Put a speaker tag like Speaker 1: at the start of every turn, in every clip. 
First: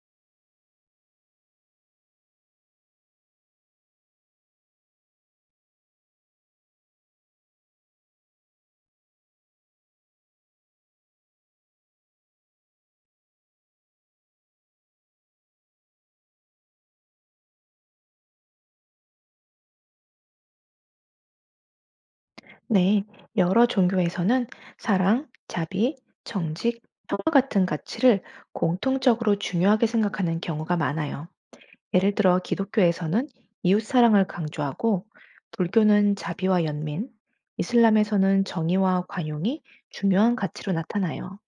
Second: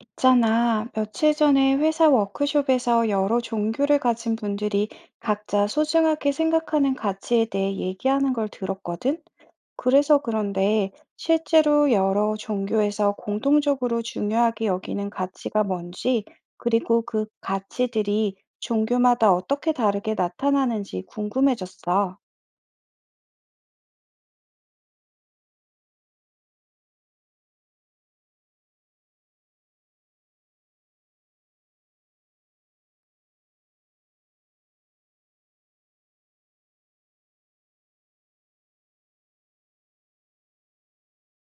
Speaker 1: 있잖아, 며칠 전에 회사 워크숍에서 여러 종교를 가진 분들이 각자 소중하게 생각하는 가치에 대해 얘기하는 걸 들었거든? 그래서 그런데 실제로 여러 종교에서 공통적으로 중요하게 여기는 가치가 뭔지, 그리고 그 가치들이 종교마다 어떻게 다르게 나타나는지 궁금해졌어.
Speaker 2: 네, 여러 종교에서는 사랑, 자비, 정직, 평화 같은 가치를 공통적으로 중요하게 생각하는 경우가 많아요. 예를 들어 기독교에서는 이웃 사랑을 강조하고, 불교는 자비와 연민, 이슬람에서는 정의와 관용이 중요한 가치로 나타나요.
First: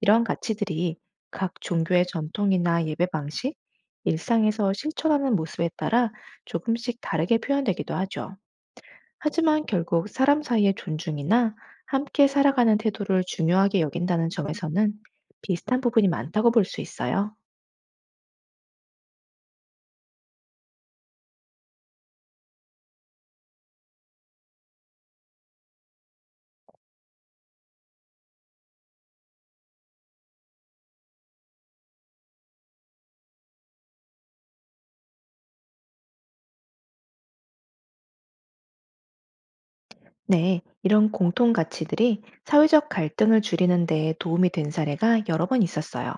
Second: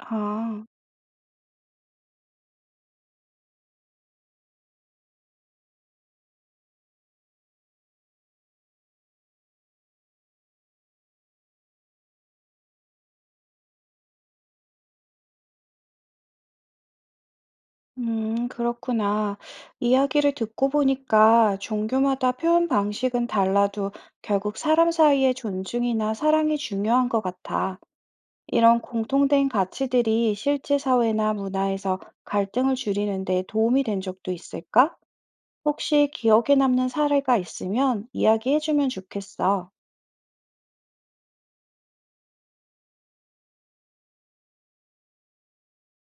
Speaker 2: 이런 가치들이 각 종교의 전통이나 예배 방식, 일상에서 실천하는 모습에 따라 조금씩 다르게 표현되기도 하죠. 하지만 결국 사람 사이의 존중이나 함께 살아가는 태도를 중요하게 여긴다는 점에서는 비슷한 부분이 많다고 볼 수 있어요.
Speaker 1: 그렇구나. 이야기를 듣고 보니까 종교마다 표현 방식은 달라도 결국 사람 사이의 존중이나 사랑이 중요한 것 같아. 이런 공통된 가치들이 실제 사회나 문화에서 갈등을 줄이는데 도움이 된 적도 있을까? 혹시 기억에 남는 사례가 있으면 이야기해주면 좋겠어.
Speaker 2: 네, 이런 공통 가치들이 사회적 갈등을 줄이는 데 도움이 된 사례가 여러 번 있었어요.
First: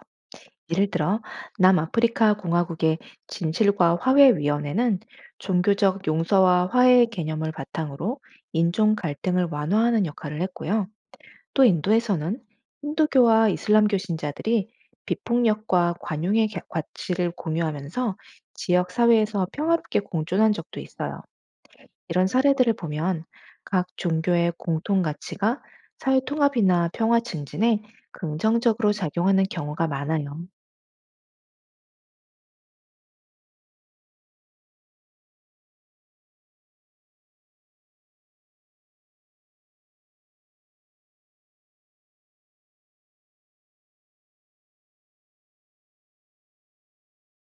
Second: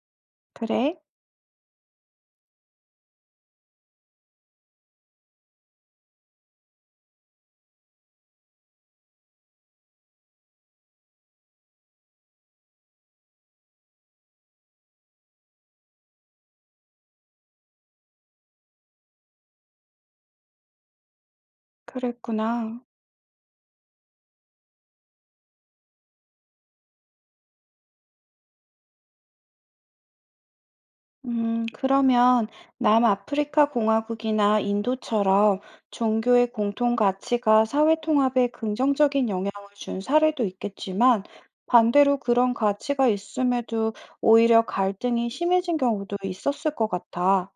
Speaker 2: 예를
Speaker 1: 그래?
Speaker 2: 들어, 남아프리카 공화국의 진실과 화해위원회는 종교적 용서와 화해의 개념을 바탕으로 인종 갈등을 완화하는 역할을 했고요. 또 인도에서는 힌두교와 이슬람교 신자들이 비폭력과 관용의 가치를 공유하면서 지역 사회에서 평화롭게 공존한 적도 있어요. 이런 사례들을
Speaker 1: 그랬구나.
Speaker 2: 보면 각 종교의 공통 가치가 사회 통합이나 평화 증진에 긍정적으로 작용하는 경우가 많아요.
Speaker 1: 그러면 남아프리카 공화국이나 인도처럼 종교의 공통 가치가 사회 통합에 긍정적인 영향을 준 사례도 있겠지만 반대로 그런 가치가 있음에도 오히려 갈등이 심해진 경우도 있었을 것 같아.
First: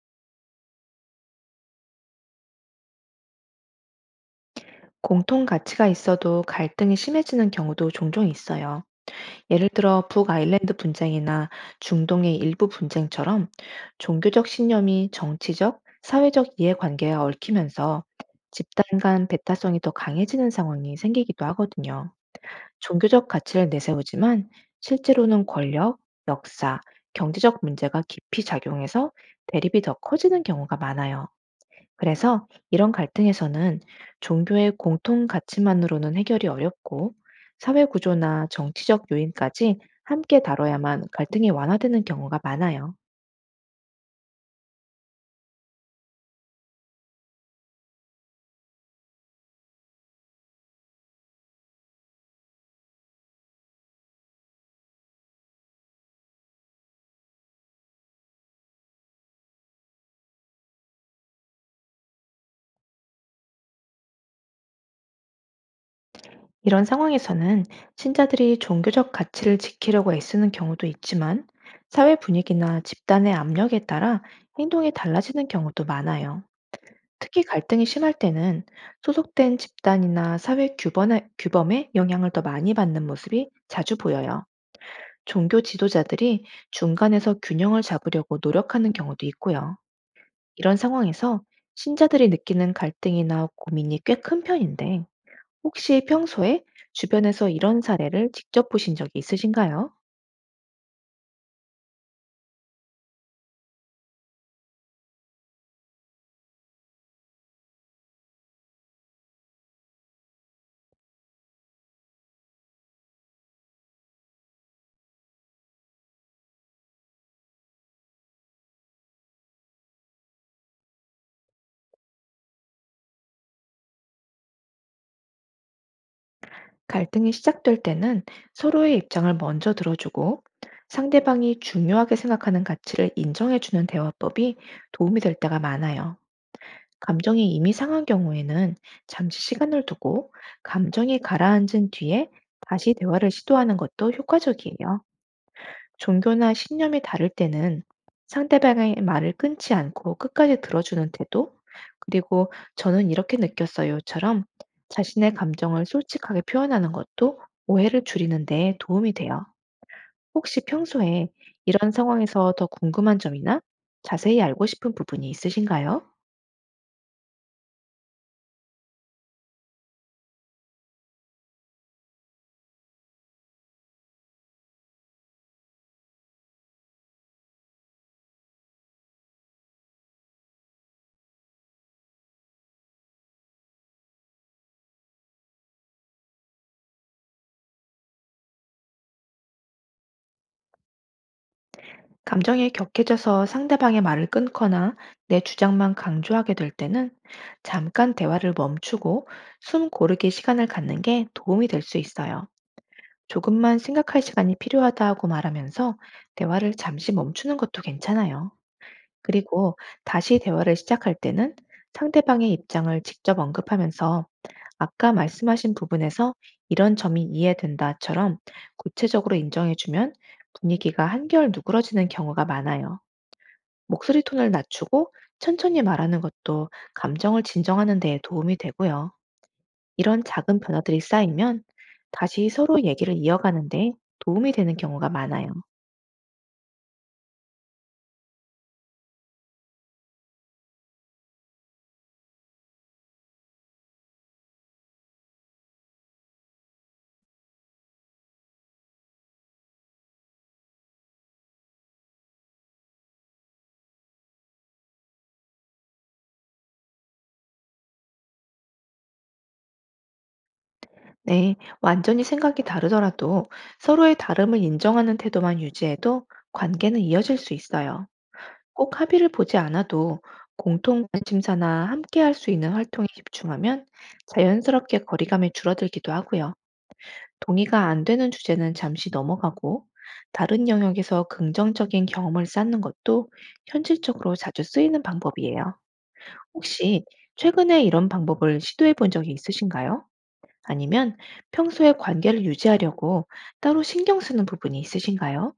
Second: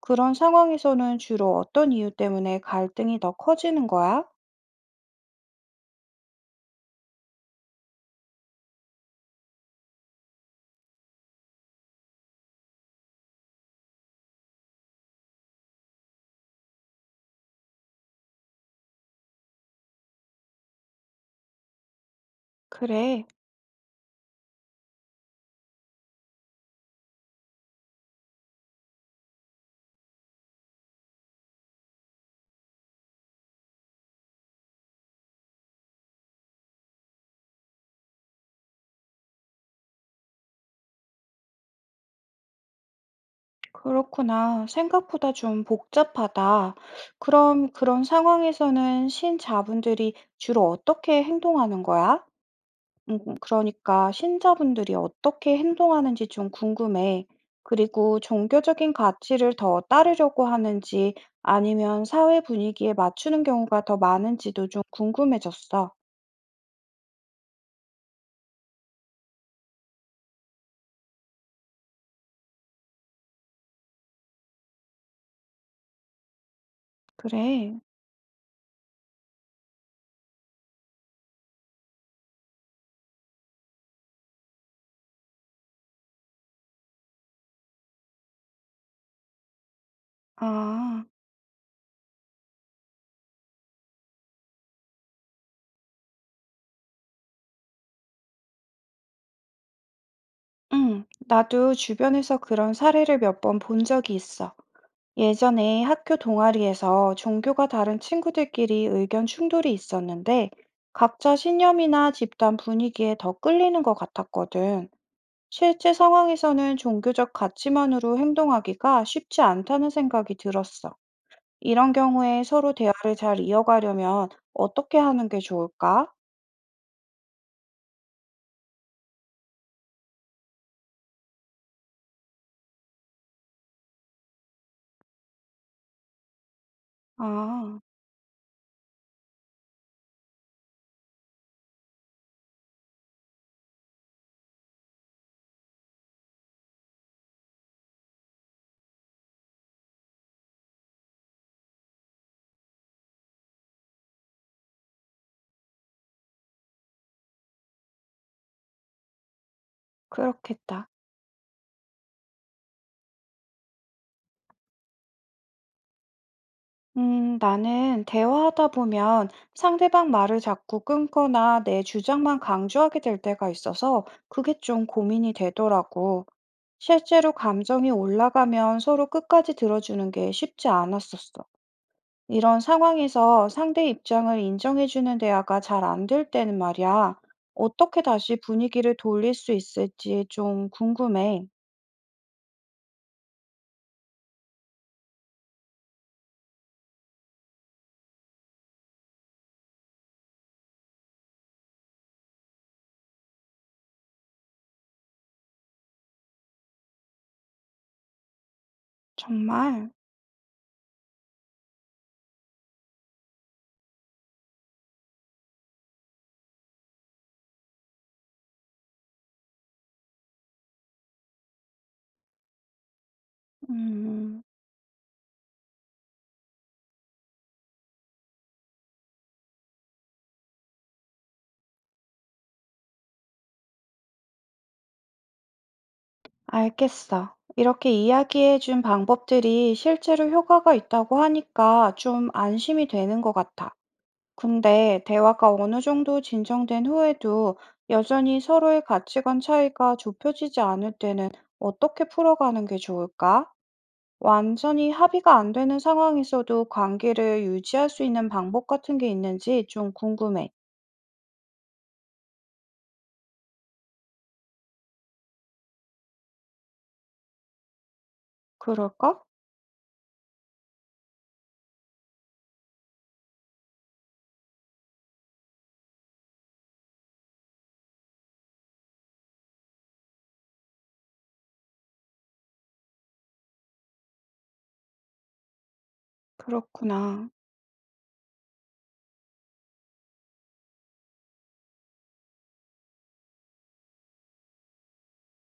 Speaker 1: 그런 상황에서는 주로 어떤 이유 때문에 갈등이 더 커지는 거야?
Speaker 2: 공통 가치가 있어도 갈등이 심해지는 경우도 종종 있어요. 예를 들어 북아일랜드 분쟁이나 중동의 일부 분쟁처럼 종교적 신념이 정치적, 사회적 이해관계와 얽히면서 집단 간 배타성이 더 강해지는 상황이 생기기도 하거든요.
Speaker 1: 그래.
Speaker 2: 종교적 가치를 내세우지만 실제로는 권력, 역사, 경제적 문제가 깊이 작용해서 대립이 더 커지는 경우가 많아요. 그래서 이런 갈등에서는 종교의 공통 가치만으로는 해결이 어렵고 사회 구조나 정치적 요인까지 함께 다뤄야만 갈등이 완화되는 경우가 많아요.
Speaker 1: 그렇구나. 생각보다 좀 복잡하다. 그럼 그런 상황에서는 신자분들이 주로 어떻게 행동하는 거야? 그러니까 신자분들이 어떻게 행동하는지 좀 궁금해. 그리고 종교적인 가치를 더 따르려고 하는지 아니면 사회 분위기에 맞추는 경우가 더 많은지도 좀 궁금해졌어.
Speaker 2: 이런 상황에서는 신자들이 종교적 가치를 지키려고 애쓰는 경우도 있지만 사회 분위기나 집단의 압력에 따라 행동이 달라지는 경우도 많아요. 특히
Speaker 1: 그래.
Speaker 2: 갈등이 심할 때는 소속된 집단이나 사회 규범의 영향을 더 많이 받는 모습이 자주 보여요. 종교 지도자들이 중간에서 균형을 잡으려고 노력하는 경우도 있고요. 이런
Speaker 1: 아,
Speaker 2: 상황에서 신자들이 느끼는 갈등이나 고민이 꽤 큰 편인데, 혹시 평소에 주변에서 이런 사례를 직접 보신 적이 있으신가요?
Speaker 1: 응. 나도 주변에서 그런 사례를 몇 번 본 적이 있어. 예전에 학교 동아리에서 종교가 다른 친구들끼리 의견 충돌이 있었는데 각자 신념이나 집단 분위기에 더 끌리는 것 같았거든. 실제 상황에서는 종교적 가치만으로 행동하기가 쉽지 않다는 생각이 들었어. 이런 경우에 서로 대화를 잘 이어가려면 어떻게 하는 게 좋을까?
Speaker 2: 갈등이 시작될 때는 서로의 입장을 먼저 들어주고 상대방이 중요하게 생각하는 가치를 인정해주는 대화법이 도움이 될 때가 많아요. 감정이 이미
Speaker 1: 아,
Speaker 2: 상한 경우에는 잠시 시간을 두고 감정이 가라앉은 뒤에 다시 대화를 시도하는 것도 효과적이에요. 종교나 신념이 다를 때는 상대방의 말을 끊지 않고 끝까지 들어주는 태도, 그리고 저는 이렇게 느꼈어요처럼 자신의 감정을 솔직하게 표현하는 것도 오해를 줄이는 데 도움이 돼요. 혹시
Speaker 1: 그렇겠다.
Speaker 2: 평소에 이런 상황에서 더 궁금한 점이나 자세히 알고 싶은 부분이 있으신가요?
Speaker 1: 나는 대화하다 보면 상대방 말을 자꾸 끊거나 내 주장만 강조하게 될 때가 있어서 그게 좀 고민이 되더라고. 실제로 감정이 올라가면 서로 끝까지 들어주는 게 쉽지 않았었어. 이런 상황에서 상대 입장을 인정해주는 대화가 잘 안될 때는 말이야. 어떻게 다시 분위기를 돌릴 수 있을지 좀 궁금해.
Speaker 2: 감정이 격해져서 상대방의 말을 끊거나 내 주장만 강조하게 될 때는 잠깐 대화를 멈추고 숨 고르기 시간을 갖는 게 도움이 될 수 있어요. 조금만 생각할 시간이 필요하다고 말하면서 대화를 잠시 멈추는 것도 괜찮아요. 그리고
Speaker 1: 정말?
Speaker 2: 다시 대화를 시작할 때는 상대방의 입장을 직접 언급하면서 아까 말씀하신 부분에서 이런 점이 이해된다처럼 구체적으로 인정해주면 분위기가 한결 누그러지는 경우가 많아요. 목소리
Speaker 1: 음.
Speaker 2: 톤을 낮추고 천천히 말하는 것도 감정을 진정하는 데 도움이 되고요. 이런 작은 변화들이 쌓이면 다시 서로 얘기를 이어가는데 도움이 되는 경우가 많아요.
Speaker 1: 알겠어. 이렇게 이야기해 준 방법들이 실제로 효과가 있다고 하니까 좀 안심이 되는 것 같아. 근데 대화가 어느 정도 진정된 후에도 여전히 서로의 가치관 차이가 좁혀지지 않을 때는 어떻게 풀어가는 게 좋을까? 완전히 합의가 안 되는 상황에서도 관계를 유지할 수 있는 방법 같은 게 있는지 좀 궁금해.
Speaker 2: 네, 완전히 생각이 다르더라도 서로의 다름을 인정하는 태도만 유지해도 관계는 이어질 수 있어요. 꼭
Speaker 1: 그럴까?
Speaker 2: 합의를 보지 않아도 공통 관심사나 함께 할 수 있는 활동에 집중하면 자연스럽게 거리감이 줄어들기도 하고요. 동의가 안 되는 주제는 잠시 넘어가고, 다른 영역에서 긍정적인 경험을 쌓는 것도 현실적으로 자주 쓰이는 방법이에요. 혹시
Speaker 1: 그렇구나.
Speaker 2: 최근에 이런 방법을 시도해 본 적이 있으신가요? 아니면 평소에 관계를 유지하려고 따로 신경 쓰는 부분이 있으신가요?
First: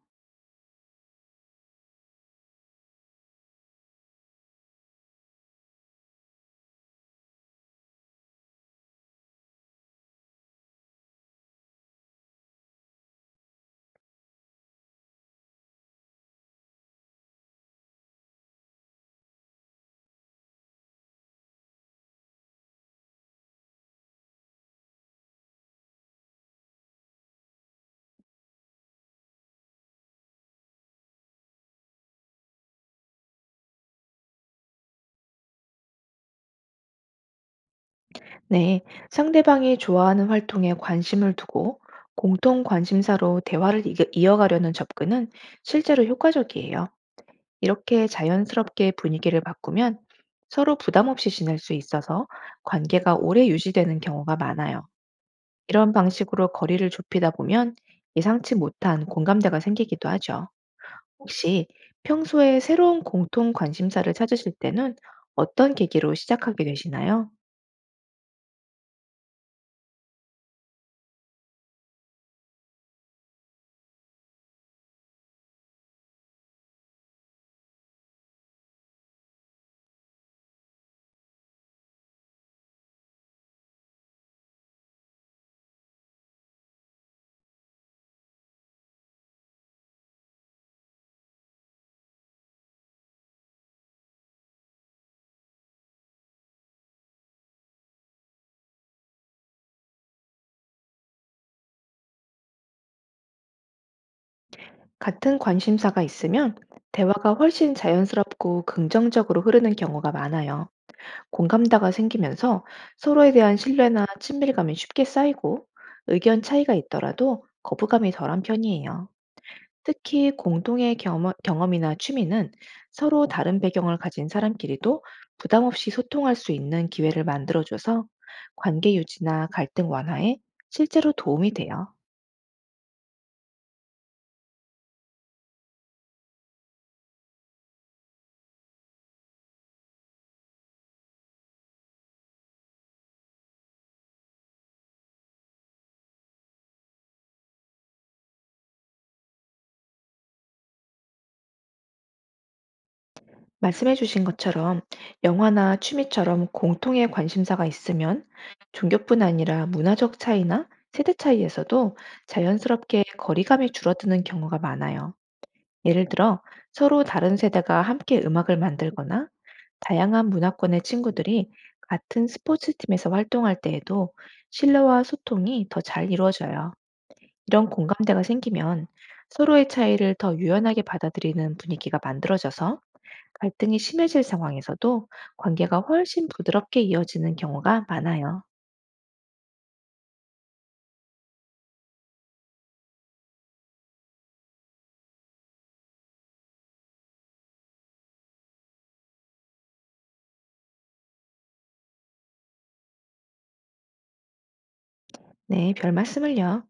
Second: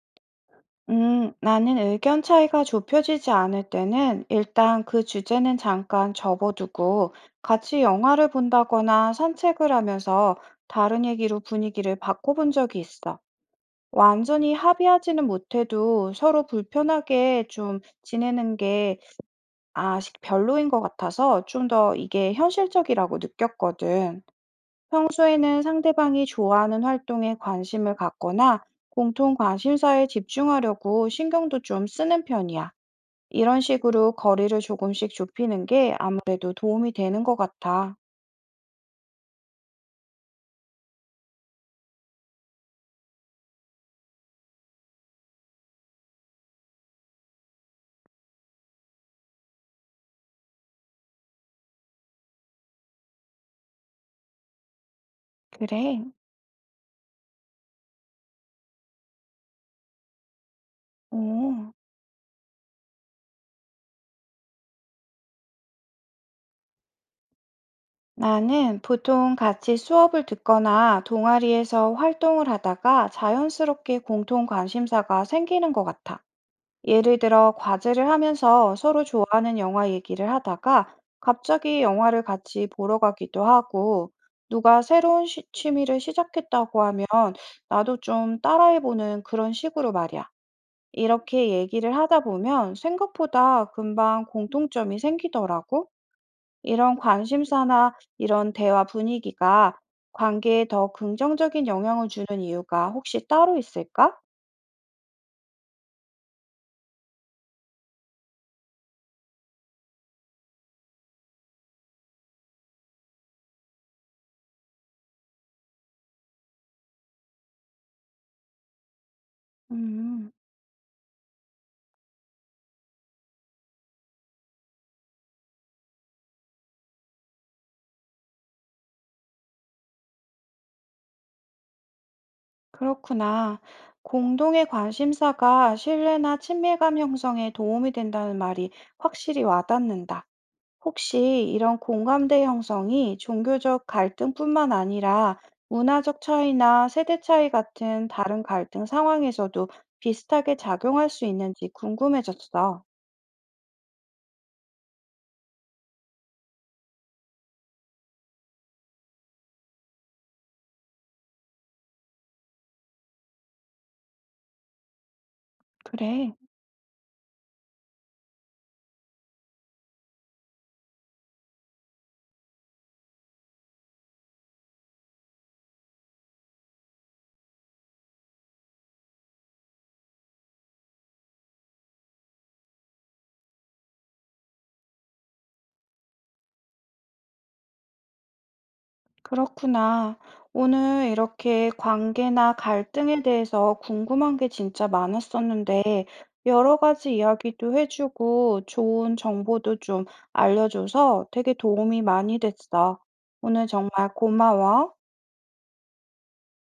Speaker 1: 나는 의견 차이가 좁혀지지 않을 때는 일단 그 주제는 잠깐 접어두고 같이 영화를 본다거나 산책을 하면서 다른 얘기로 분위기를 바꿔본 적이 있어. 완전히 합의하지는 못해도 서로 불편하게 좀 지내는 게 아, 별로인 것 같아서 좀 더 이게 현실적이라고 느꼈거든. 평소에는 상대방이 좋아하는 활동에 관심을 갖거나 공통 관심사에 집중하려고 신경도 좀 쓰는 편이야. 이런 식으로 거리를 조금씩 좁히는 게 아무래도 도움이 되는 것 같아.
Speaker 2: 네, 상대방이 좋아하는 활동에 관심을 두고 공통 관심사로 대화를 이어가려는 접근은 실제로 효과적이에요. 이렇게 자연스럽게 분위기를 바꾸면 서로 부담 없이 지낼 수 있어서 관계가 오래 유지되는 경우가 많아요. 이런
Speaker 1: 그래.
Speaker 2: 방식으로 거리를 좁히다 보면 예상치 못한 공감대가 생기기도 하죠. 혹시
Speaker 1: 오.
Speaker 2: 평소에 새로운 공통 관심사를 찾으실 때는 어떤 계기로 시작하게 되시나요?
Speaker 1: 나는 보통 같이 수업을 듣거나 동아리에서 활동을 하다가 자연스럽게 공통 관심사가 생기는 것 같아. 예를 들어 과제를 하면서 서로 좋아하는 영화 얘기를 하다가 갑자기 영화를 같이 보러 가기도 하고 누가 새로운 취미를 시작했다고 하면 나도 좀 따라해보는 그런 식으로 말이야. 이렇게 얘기를 하다 보면 생각보다 금방 공통점이 생기더라고. 이런 관심사나 이런 대화 분위기가 관계에 더 긍정적인 영향을 주는 이유가 혹시 따로 있을까?
Speaker 2: 같은 관심사가 있으면 대화가 훨씬 자연스럽고 긍정적으로 흐르는 경우가 많아요. 공감대가 생기면서 서로에 대한 신뢰나 친밀감이 쉽게 쌓이고 의견 차이가 있더라도 거부감이 덜한 편이에요.
Speaker 1: 음.
Speaker 2: 특히 공동의 경험이나 취미는 서로 다른 배경을 가진 사람끼리도 부담 없이 소통할 수 있는 기회를 만들어줘서 관계 유지나 갈등 완화에 실제로 도움이 돼요.
Speaker 1: 그렇구나. 공동의 관심사가 신뢰나 친밀감 형성에 도움이 된다는 말이 확실히 와닿는다. 혹시 이런 공감대 형성이 종교적 갈등뿐만 아니라 문화적 차이나 세대 차이 같은 다른 갈등 상황에서도 비슷하게 작용할 수 있는지 궁금해졌어.
Speaker 2: 말씀해 주신 것처럼 영화나 취미처럼 공통의 관심사가 있으면 종교뿐 아니라 문화적 차이나 세대 차이에서도 자연스럽게 거리감이 줄어드는 경우가 많아요. 예를
Speaker 1: 그래.
Speaker 2: 들어 서로 다른 세대가 함께 음악을 만들거나 다양한 문화권의 친구들이 같은 스포츠 팀에서 활동할 때에도 신뢰와 소통이 더 잘 이루어져요. 이런 공감대가 생기면 서로의 차이를 더 유연하게 받아들이는 분위기가 만들어져서 갈등이 심해질 상황에서도 관계가 훨씬 부드럽게 이어지는 경우가 많아요.
Speaker 1: 그렇구나. 오늘 이렇게 관계나 갈등에 대해서 궁금한 게 진짜 많았었는데, 여러 가지 이야기도 해주고, 좋은 정보도 좀 알려줘서 되게 도움이 많이 됐어. 오늘 정말 고마워.
Speaker 2: 네, 별 말씀을요.